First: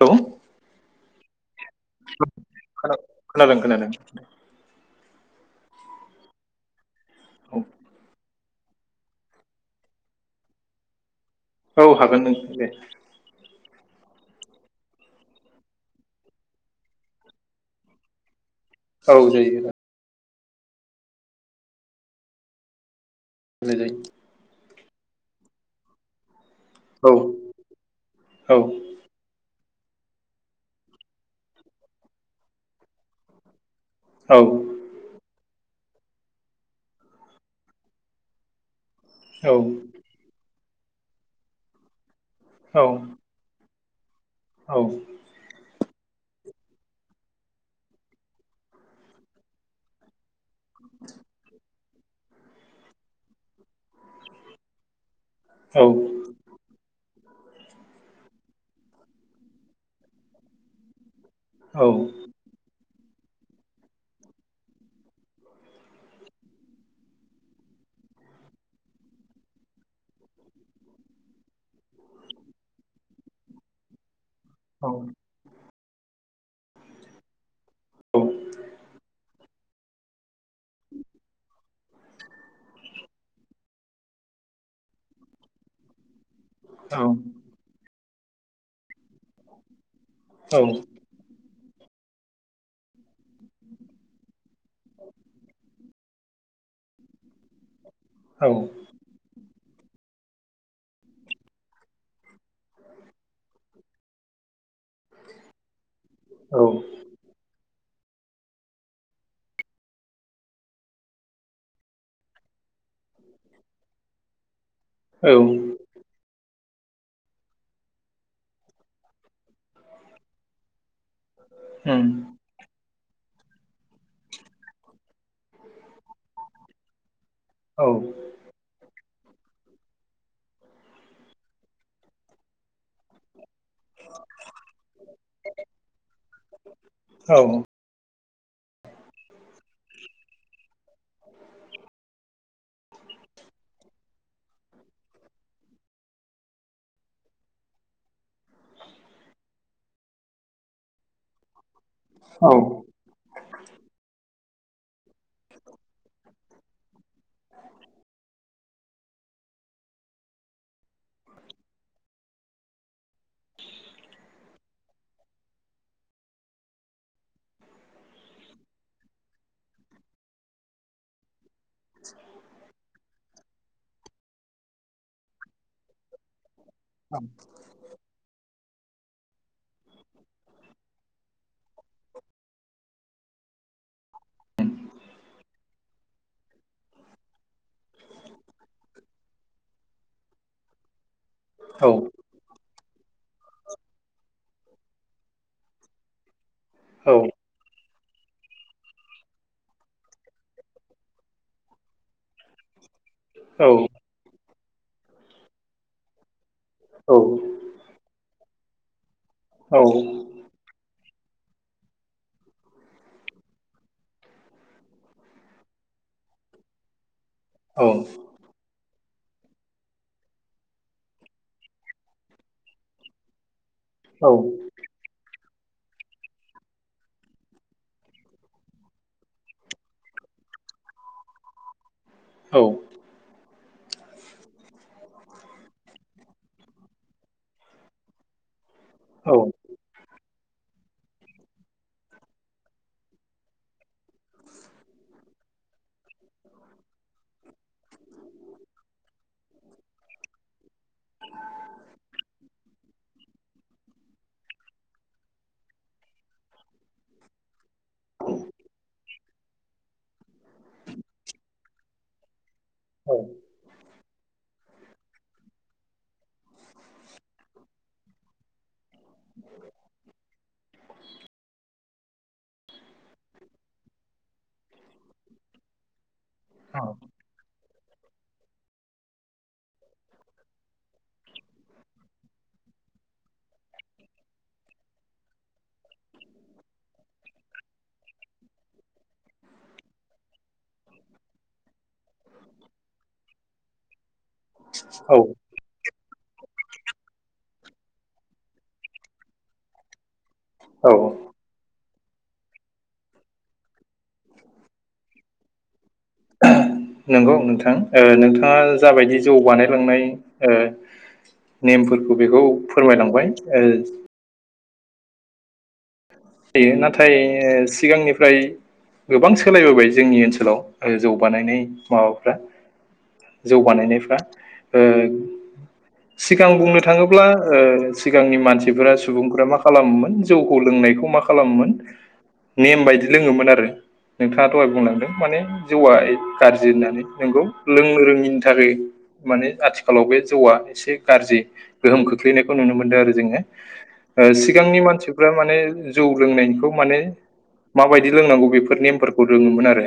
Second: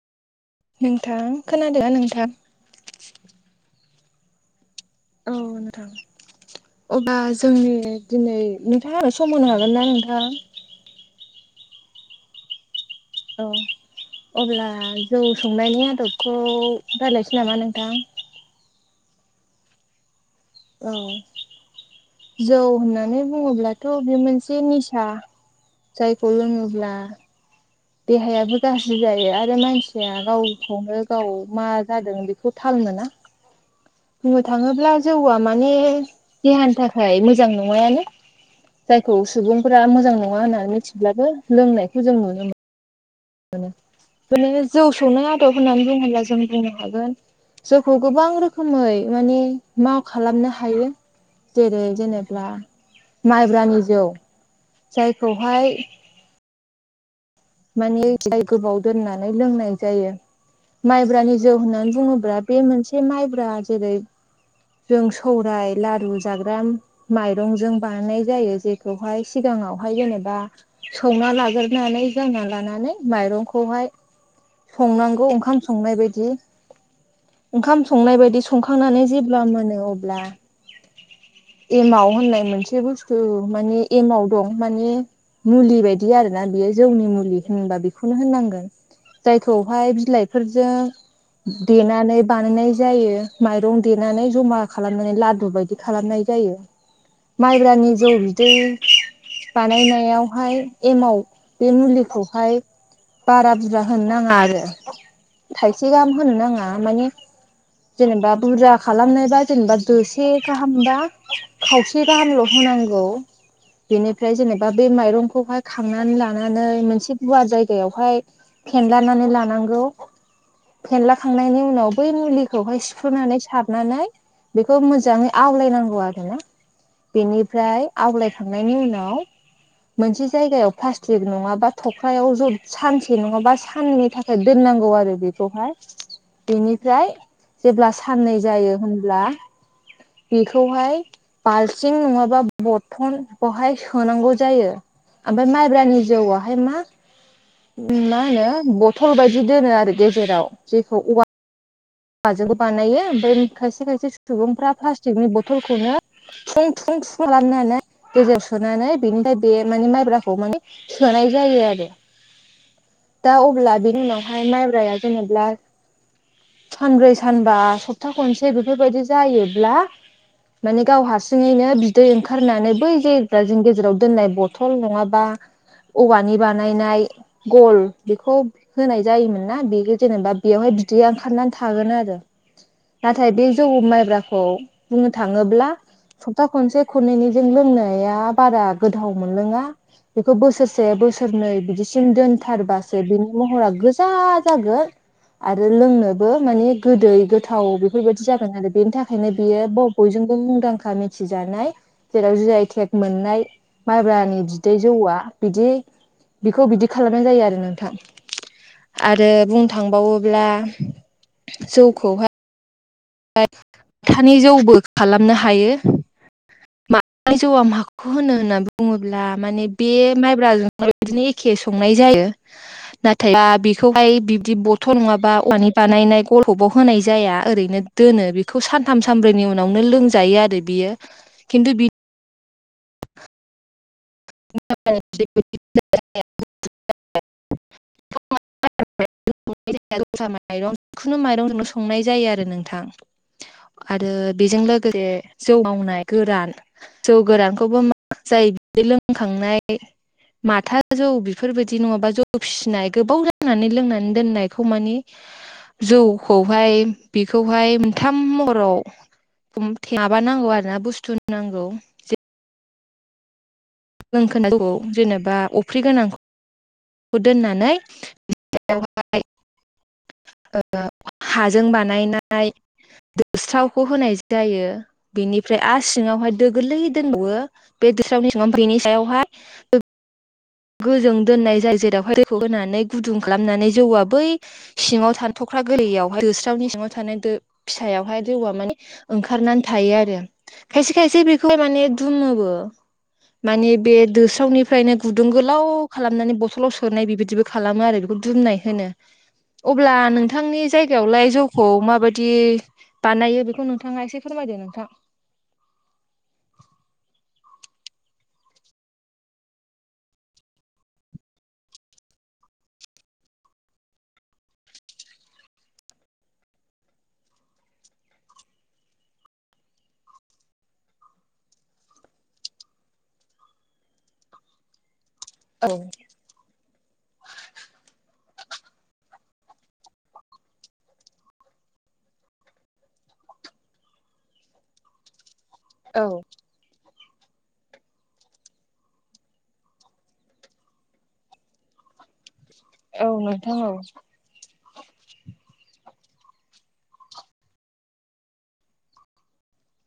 Hello नोंथां खोनादों ना नोंथां औ खोनादों खोनादों औ नोंथां अब्ला औ जोंनि दिनै नोंथांङा आंनो सम होनो हागोन ना नोंथां औ हागोन नोंथां दे औ अब्ला जौ संनायनि आदबखौ रायज्लायनोसै नामा नोंथां औ जायो औ जौ होननानै रायलाय बुंङोब्लाथ' जायो बे मोनसे निसा जाय फल मुरला औ औ देहायाबोजा बुजायो आरो मानसिया गावखौनो गाव मा जादों बेखौ थाल मोना औ बुंनो थांङोब्ला जौआ माने देहानि थाखाय मोजां नंङायानो जायखौ औ सुबुंफोरा मोजां नंङा होननानै मिथिब्लाबो लोंनायखौ जों नुनो मोनो औ नोंङो औ जौ सौनाय आदब होननानै बुंङोब्ला जों बुंनो हागोन जौखौ गोबां रोखोमै माने माव खालामनो हायो थायो जेरै जेनेब्ला माइब्रानि जौ जायखौहाय औ माने जाय गोबाव दोननानै लोंनाय जायो माइब्रानि जौ होननानै बुंङोब्ला बे मोनसे माइब्रा जेरै जों सौराय लारु जाग्रा माइरंजों बानायनाय जायो जेखौहाय सिगांङावहाय जेनेबा संना लाग्रोनानै जानना लानानै माइरंखौहाय संनांगौ ओंखाम संनाय बायदि ओंखाम संनाय बायदि संखांनानै जेब्ला मोनो अब्ला एमाव होननाय मोनसे बुस्थु माने एमाव दं माने मुलि बायदि आरो ना बियो जौनि मुलि होनबा बेखौनो होननांगोन जायखौहाय बिलाइफोरजों देनानै बानायनाय जायो माइरं देनानै जमा खालामनानै लादु बायदि खालामनाय जायो। माइब्रानि जौ बिदै बानायनायावहाय एमाव बे मुलिखौहाय बारा बुरजा होनो नांङा आरो थाइसे गाहाम होनो औ नांङा माने जेनेबा बुरजा खालामनोबा जेनेबा दोसे गाहामबा खावसे गाहामल' होनांगौ बेनिफ्राय जेनेबा बे उम माइरंखौहाय खांनानै ला लानानै मोनसे गुवार जायगायावहाय फेनलानानै लानांगौ। फेनलाखांनायनि उनाव बै मुलि खौहाय सिफ्रुनानै सारनानै बेखौ मोजाङै आवलायनांगौ आरो ना औ बेनिफ्राय आवगलायखांनायनि उनाव मोनसे जायगायाव फार्स्ट थिग नङाबा थख्रायाव ज सानसे सनसे नङाबा सान्नैनि थाखाय दोननांगौ आरो बेखौह बेनिफ्राय औ जेब्ला साननै जायो होनब्ला बेखौहाय बाल्थिं नङाबा बथलखौहाय सोनांगौ जायो ओमफ्राय माइब्रानि जौआवहाय मा मा होनो बथल बायदि दोनो आरो गेजेराव जेखौ बानायो ओमफ्राय खायसे खायसे सुबुंफोरा प्लाटिकनि बथलखौनो फुं थुंफु थुफुं खालामनानै गेजेर सोनानै बिनिफ्राय बे माने माइब्राखौ माने सोनाय जायो आरो दा अब्ला बिनि उनावहाय माइब्राया जेनेबा सानब्रै सानबा सप्ता खनसे बेफोरबायदि जायोब्ला माने गाव हारसि नो बिदै ओंखारनानै बै जायफोर जों गेजेराव दोननाय बथल नङाबा औवानि बानायनाय गल बेखौ होनाय जायोमोन ना बे जेनेबा बेयावहाय बिदै ओंखारनानै थागोन आरो नाथाय बे जौग माइब्राखौ बुंनो थाङोब्ला सप्ता खनसे खननैनिजों लोंनाया बारा गोथाव मोनलोङा बेखौ बोसोरसे बोसोरनै बिदिसिम दोनथारबासो बिनि महरा गोजा जागोन आरो लोंनो माने औ गोदै गोथाव थाव बेफोरबायदि जागोन आरो बेनि थाखायनो बियो बयजोंबो मुंदांखा मिथिजानाय जेराव जिआइथेक मोननाय औ माब्रानि बिदै जौआ बिदि बिखौ बिदि खालामनाय जायो आरो नोंथां आरो बुंनो थांबावोब्ला जौखौहाय माथानि जौबो खालामनो हायो माथानि जौआ माखौ होनो होननानै बुङोब्ला माने बे माइब्राजों बिदिनो एखे संनाय जायो नाथाय बा बेखौहाय बिदि फथ' नङाबा औवानि बानायनाय गल हबाव होनाय जाया ओरैनो दोनो बेखौ सान थाम सानब्रैनि उनावनो लोंजायो आरो बियो खिन्थु बि औ [unintelligible] औ दस्रा माइरं जिखुनु माइरंजों संनाय जायो आरो नोंथां आरो बेजों लोगोसे जौ मावनाय गोरान जौ गोरानखौबो मा जायो खांनाय माथा जौ बेफोरबायदि नङाबा जौ फिसिनाय गोबाव नानै लोंनानै दोननायखौ मानि जौखौहाय बेखौहाय मोनथाम महराव माबा नांगौ आरोना बुस्थु नांगौ औ जों खोनौ जेनेबा अफ्रि गोनांखौ खौ दोननानै बेयावहाय [inaudible] हाजों बानायनाय दोस्रावखौ होनाय जायो बेनिफ्राय आरो सिङावहाय दो गोरलै दोनबावो बे दोस्रावनि सिङाव बेनि सायावहाय गोजों दोननाय जायो जेरावहाय दैखौ होनानै गुदुं खालामनानै जौआ बै सिङाव थानो थख्रा गोरलैयावहाय दोस्रावनि सिङाव थानाय फिसायावहाय जौआ माने ओंखारनानै थायो आरो खायसे खायसे बेखौहाय माने दुमोबो मानि बे दोस्रावनिफ्रायनो औ गुदुं ग गोलाव खालामनानै बथलाव सोनाय बेबायदिबो खालामो आरो बेखौ दुमनाय होनो अब्ला नोंथांनि औ औ जायगायावलाय जौखौ माबायदि बानायो बेखौ नोंथाङा एसे फोरमायदो नोंथां नंगौ नोंथां नोंथाङा जाबायदि जौ बानायलांनाय नेमफोरखौ बेखौ फोरमायलांबाय ओ जायो नाथाय ओ सिगांनिफ्राय गोबां सोलायबोबाय जोंनि ओनसोलाव जौगानायनाय माबाफ्रा जौ बानायनायफ्रा ओ औ सिगां बुंनो थाङोब्ला सिगांनि मानसिफोरा सुबुंफोरा मा खालामोमोन जौखौ लोंनायखौ मा खालाम खालामोमोन नेम बायदि लोङोमोन आरो नोंथाङा दहाय बुंलांदों माने जौआ औ गाज्रि होननानै नोंगौ लोंनो रोङिनि थाखाय माने आथिखालाव बे जौआ एसे गाज्रि गोहोम खोख्लैनायखौ नुनो मोनदों आरो जोङो नोंथां औ सिगांनि ओ मानसिफ्रा माने जौ लोंनायखौ माने माबायदि लोंनांगौ बेफोर नेमफोरखौ रोङोमोन आरो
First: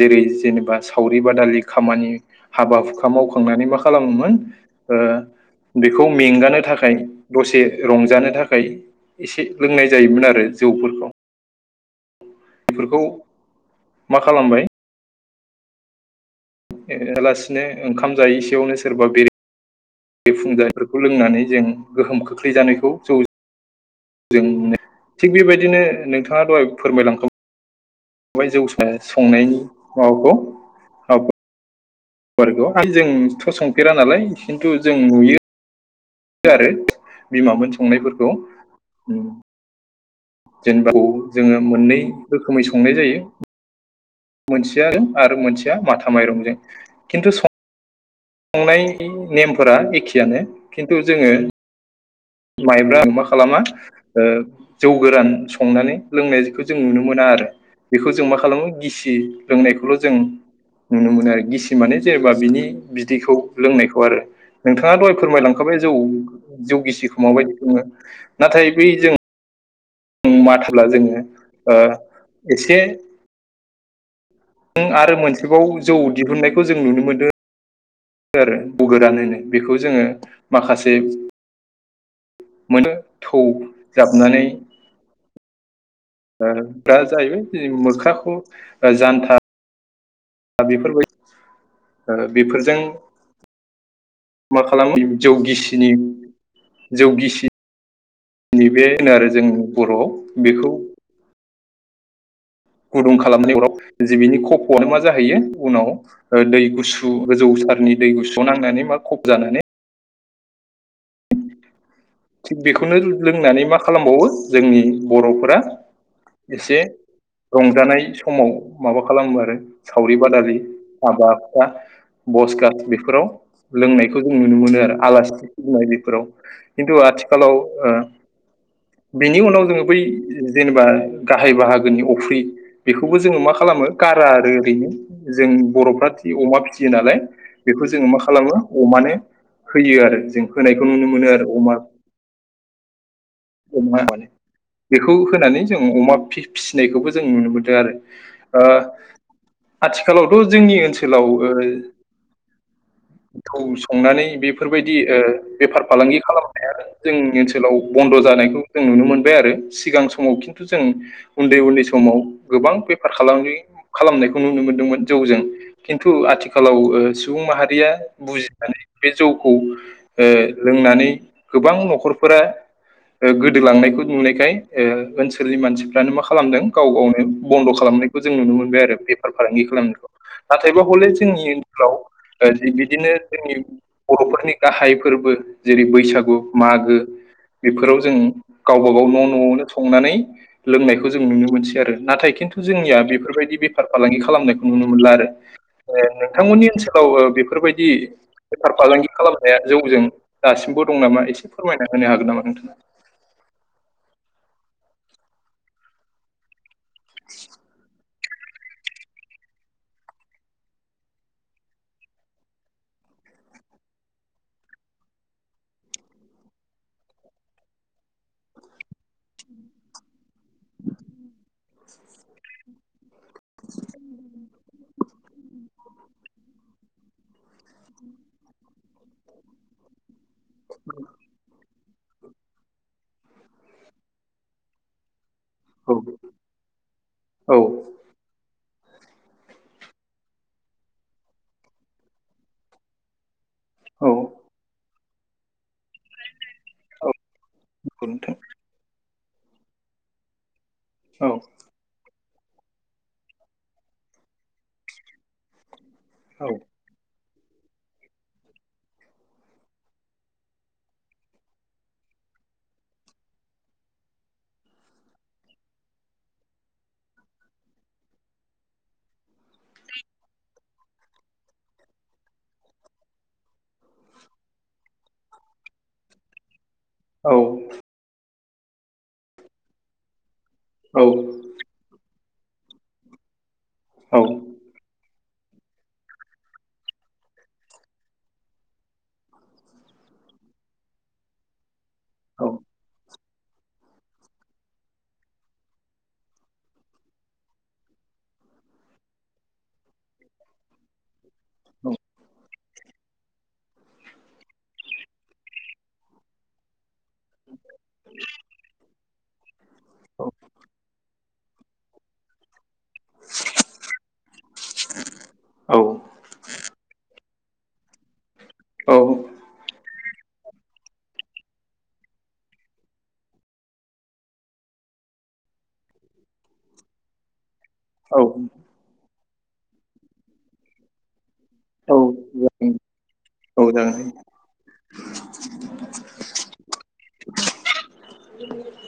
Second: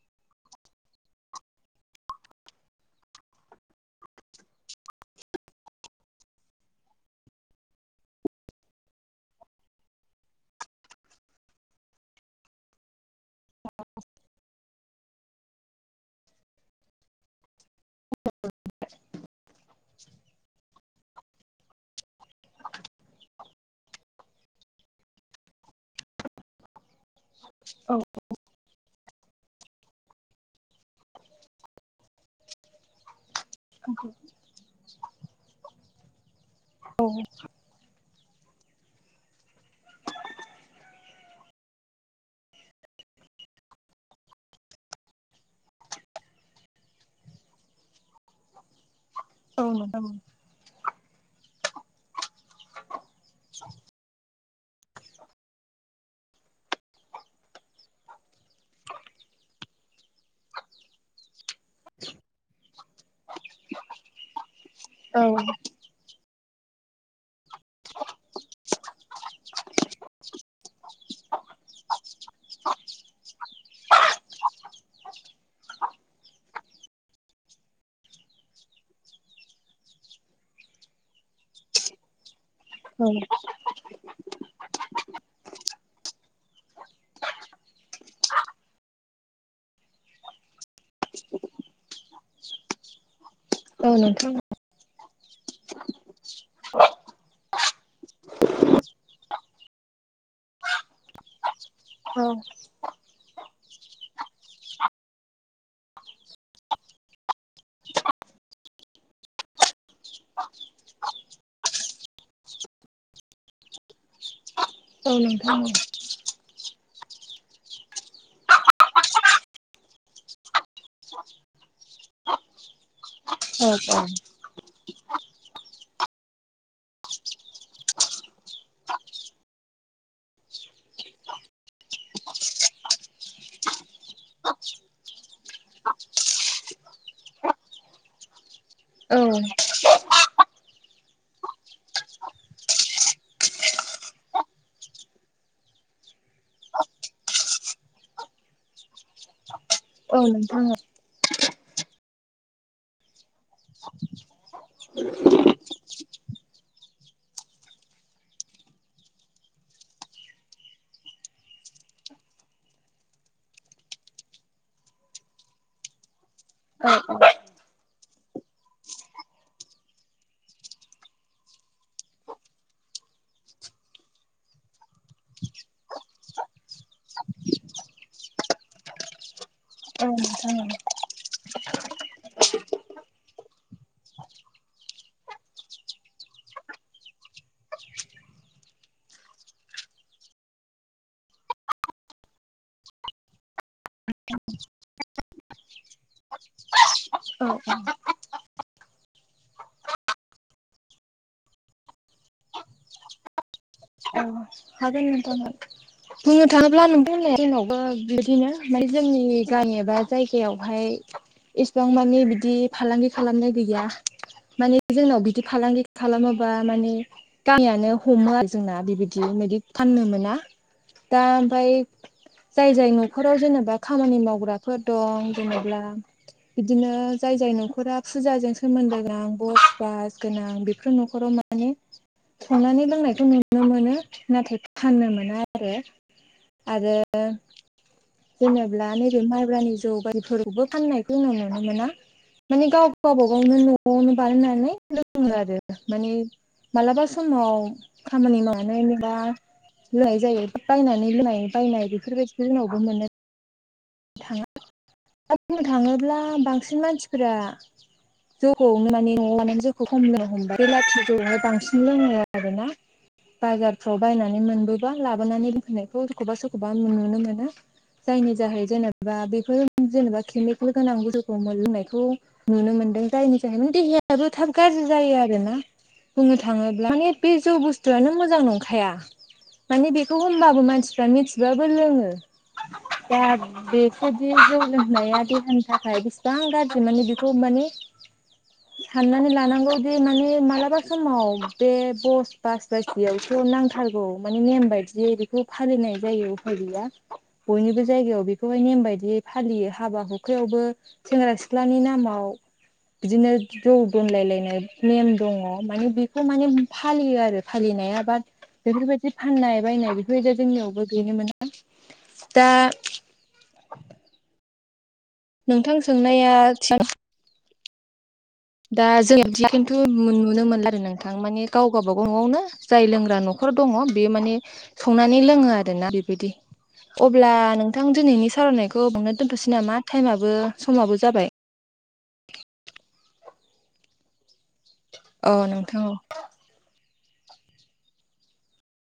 जेरै जेनेबा सावरि बादालि खामानि हाबा हुखा मावखांनानै मा खालामोमोन ओ बेखौ मेंगानो थाखाय दसे रंजानो थाखाय एसे लोंनाय जायोमोन आरो जौफोरखौ बेफोरखौ मा खालामबाय [inaudible] लासिनो ओंखाम जायै एसेयावनो सोरबा बेर [inaudible] बे फुंजानायफोरखौ लोंनानै जों गोहोम खोख्लैजानायखौ जौ जों थिग बेबायदिनो नोंथाङा दहाय फोरमायलांखा औ बै जौ संनायनि माबाखौ गुवारखौ हाय जोंथ' संफेरा नालाय खिन्थु जों नुयो आरो बिमामोन संनायफोरखौ जेनेबा [inaudible] जोङो मोननै रोखोमै संनाय जायो मोनसेया [inaudible] आरो मोनसेया माथा माइरंजों खिन्थु संनाय औ नेमफोरा नोंथां एखेयानो खिन्थु जोङो माइब्रा [inaudible] मा खालामा ओ जौ गोरान संनानै लोंनायखौ जों नुनो मोना आरो बेखौ जों मा खालामो गिसि लोंनायखौल' जों नुनो मोनो आरो गिसि माने जेनेबा बिनि बिदिखौ लोंनायखौ आरो नोंथाङा दहाय औ फोरमायलांखाबाय जौ जौ गिसिखौ माबायदि सङो नाथाय बै जों माथाब्ला जोङो ओ एसे [inaudible] जों आरो मोनसेबाव जौ दिहुननायखौ जों नुनो मोनदों आरो जौ गोरान होनो बेखौ जोङो माखासे मोनो थौ जाबनानै दा जाहैबाय मोख्राखौ जानथा दा बेफोर बायदि ओ बेफोरजों औ नोंथां औ मा खालामो जौ गिसिनि जौगिसि [unintelligible] बे होनो आरो जों बर'आव बेखौ औ गुदुं खालामनाय अराव जे बिनि खफ'आनो मा जाहैयो उनाव ओ दै गुसु गोजौ सारनि दै गुसुआव नांनानै मा खफ जानानै [inaudible] थिग बेखौनो लोंनानै मा खालामबावो जोंनि औ बर'फोरा नोंथां एसे रंजानाय समाव माबा खालामो आरो सावरि बादालि हाबा हुखा बस गास बेफोराव औ लोंनायखौ जों नुनो मोनो आरो आलासि फुजिनाय बेफोराव खिन्थु आथिखालाव ओ बिनि उनाव जोङो बै जेनेबा गाहाय बाहागोनि अफ्रि बेखौबो जोङो मा खालामो गारा आरो ओरैनो जों बर'फ्रा फि अमा फिसियो नालाय बेखौ जोङो मा खालामो अमानो औ होयो आरो जों होनायखौ नुनो मोनो आरो अमा [inaudible] बेखौ होनानै जों अमा फिसिनायखौबो जों नुनो मोनदों आरो ओ औ आथिखालावथ' नोंथां जोंनि ओनसोलाव ओ [inaudible] थौ संनानै बेफोर बायदि ओ बेफार फालांगि खालामनो हाया आरो जोंनि ओनसोलाव बन्द' जानायखौ जों नुनो मोनबाय आरो सिगां समाव खिन्थु जों उन्दै उन्दै समाव गोबां बेफार फालांगि खालामनायखौ नुनो मोनदोंमोन जौजों खिन्थु आथिखालाव सुबुं माहारिया बुजिनानै बे जौखौ लोंनानै गोबां न'खरफोरा गोदोलांनायखौ नुनायखाय ओनसोलनि मानसिफ्रानो मा खालामदों गाव गावनो बन्द खालामनायाय खौ जों नुनो मोनबाय आरो बेफार फालांगि खालामनायखौ औ नोंथां नाथायबा हले जोंनि ओनसोलाव जि बिदिनो जोंनि बर'फोरनि गाहाय फोरबो जेरै बैसागु मागो बेफोराव जों गावबा गाव न' न'आवनो संनानै लोंनायखौ जों नुनो मोनसै आरो नाथाय खिन्थु जोंनिया बेफोर बायदि बेफार फालांगि खालामनायखौ नुनो मोनला आरो ओ नोंथांमोननि ओ ओनसोलाव औ बेफोर बायदि बेफार फालांगि खालामनाया जौजों दासिमबो दं नामा एसे फोरमायना होनो हागोन नामा नोंथाङा औ हागोन नोंथां हागोन बुंनो थाङोब्ला नों बुंनाय बादिनो जोंनावबो बिदिनो ओमफ्राय जोंनि गामि एबा जायगायावहाय इसिबां मानि बिदि फालांगि खालामनाय गैया माने जोंनाव बिदि फालांगि खालामोबा माने गामियानो हमो आरो जोंना बिबायदि बिदि बायदि फाननो मोना दा ओमफाय जाय जाय न'खराव जेनेबा खामानि मावग्राफोर दं जेनेबा बिदिनो जाय जाय न'खरा फुजाजों सोमोनदो गोनां बस बास गोनां बेफोर न'खराव मा माने संनानै लोंनायखौ नुनो मोनो नाथाय फाननो मोना आरो आरो औ आरो औ जेनेब्ला नैबे माइब्रानि जौगायफोरावबो फाननायखौ नुनो मोना माने गाव गावबा गावनो न'आवनो बानायनानै लोङो आरो माने मालाबा औ समाव नंगौ खामानि नोंथां मावनानै दा होनाय जायो बायनानै औ होननाय बायनाय बेफोरबायदिखौ जोंनावबो मोनो थाङा दा बुंनो थाङोब्ला औ बांसिन मानसिफोरा जौगनो माने न'आव लनानै जोखौ हमनो हमबाय बेलाथि जौआवाय बांसिन लोङो आरोना बाजारफ्राव बायनानै मोनबोबा लाबोनानै दोनफैनायफ्राव सोरखौबा सोरखौबा नुनो मोनो जायनि जाहै जेनेबा बेफोर जेनेबा केमिकेल गोनां जौखौ लोंनायखौ नुनो मोन्दों जायनि थाखायनो देहायाबो थाब गाज्रि जायो आरोना बुंनो थाङोब्ला माने बे औ जौ बुस्थुआनो मोजां नंखाया माने बेखौ होनबाबो मान औ मानसिफ्रा मिथिबाबो लोङो दा औ बेबायदि जौ लोंनाया देहानि थाखाय बिसिबां गाज्रि माने बेखौ माने साननानै लानांगौदि माने मालाबा समाव बे बस बास बासियावो नांथारगौ माने नेम बायदियै बेखौ फालिनाय जायो उफाय गैया बयनिबो जायगायाव बेखौ बेखौहाय नेम बायदियै फालियो हाबा हुखायावबो सेंग्रा सिख्लानि नामाव बिदिनो जौ दोनलायलायनाय नेम दङ माने बेखौ माने फालियो आरो फालिनाया बाद बेफोरबायदि फाननाय बायनाय बेफोरबायदि जोंनियावबो गैनो मोना दा [inaudible] नोंथां सोंनाया [unintelligible] दा औ जों बिदि खिन्थु नुनो मोन आरो नोंथां माने गावबागाव न'वावनो [unintelligible] जाय लोंग्रा नखर दङ बेयो माने संनानै लोङो आरोना बेबायदि अब्ला नोंथां दिनैनि सावरायनायखौ बेयावनो दोनथसै नामा टाइमाबो समाबो जाबाय औ जागोन औ जागोन दे नोंथां अ नोंथा अ [inaudible]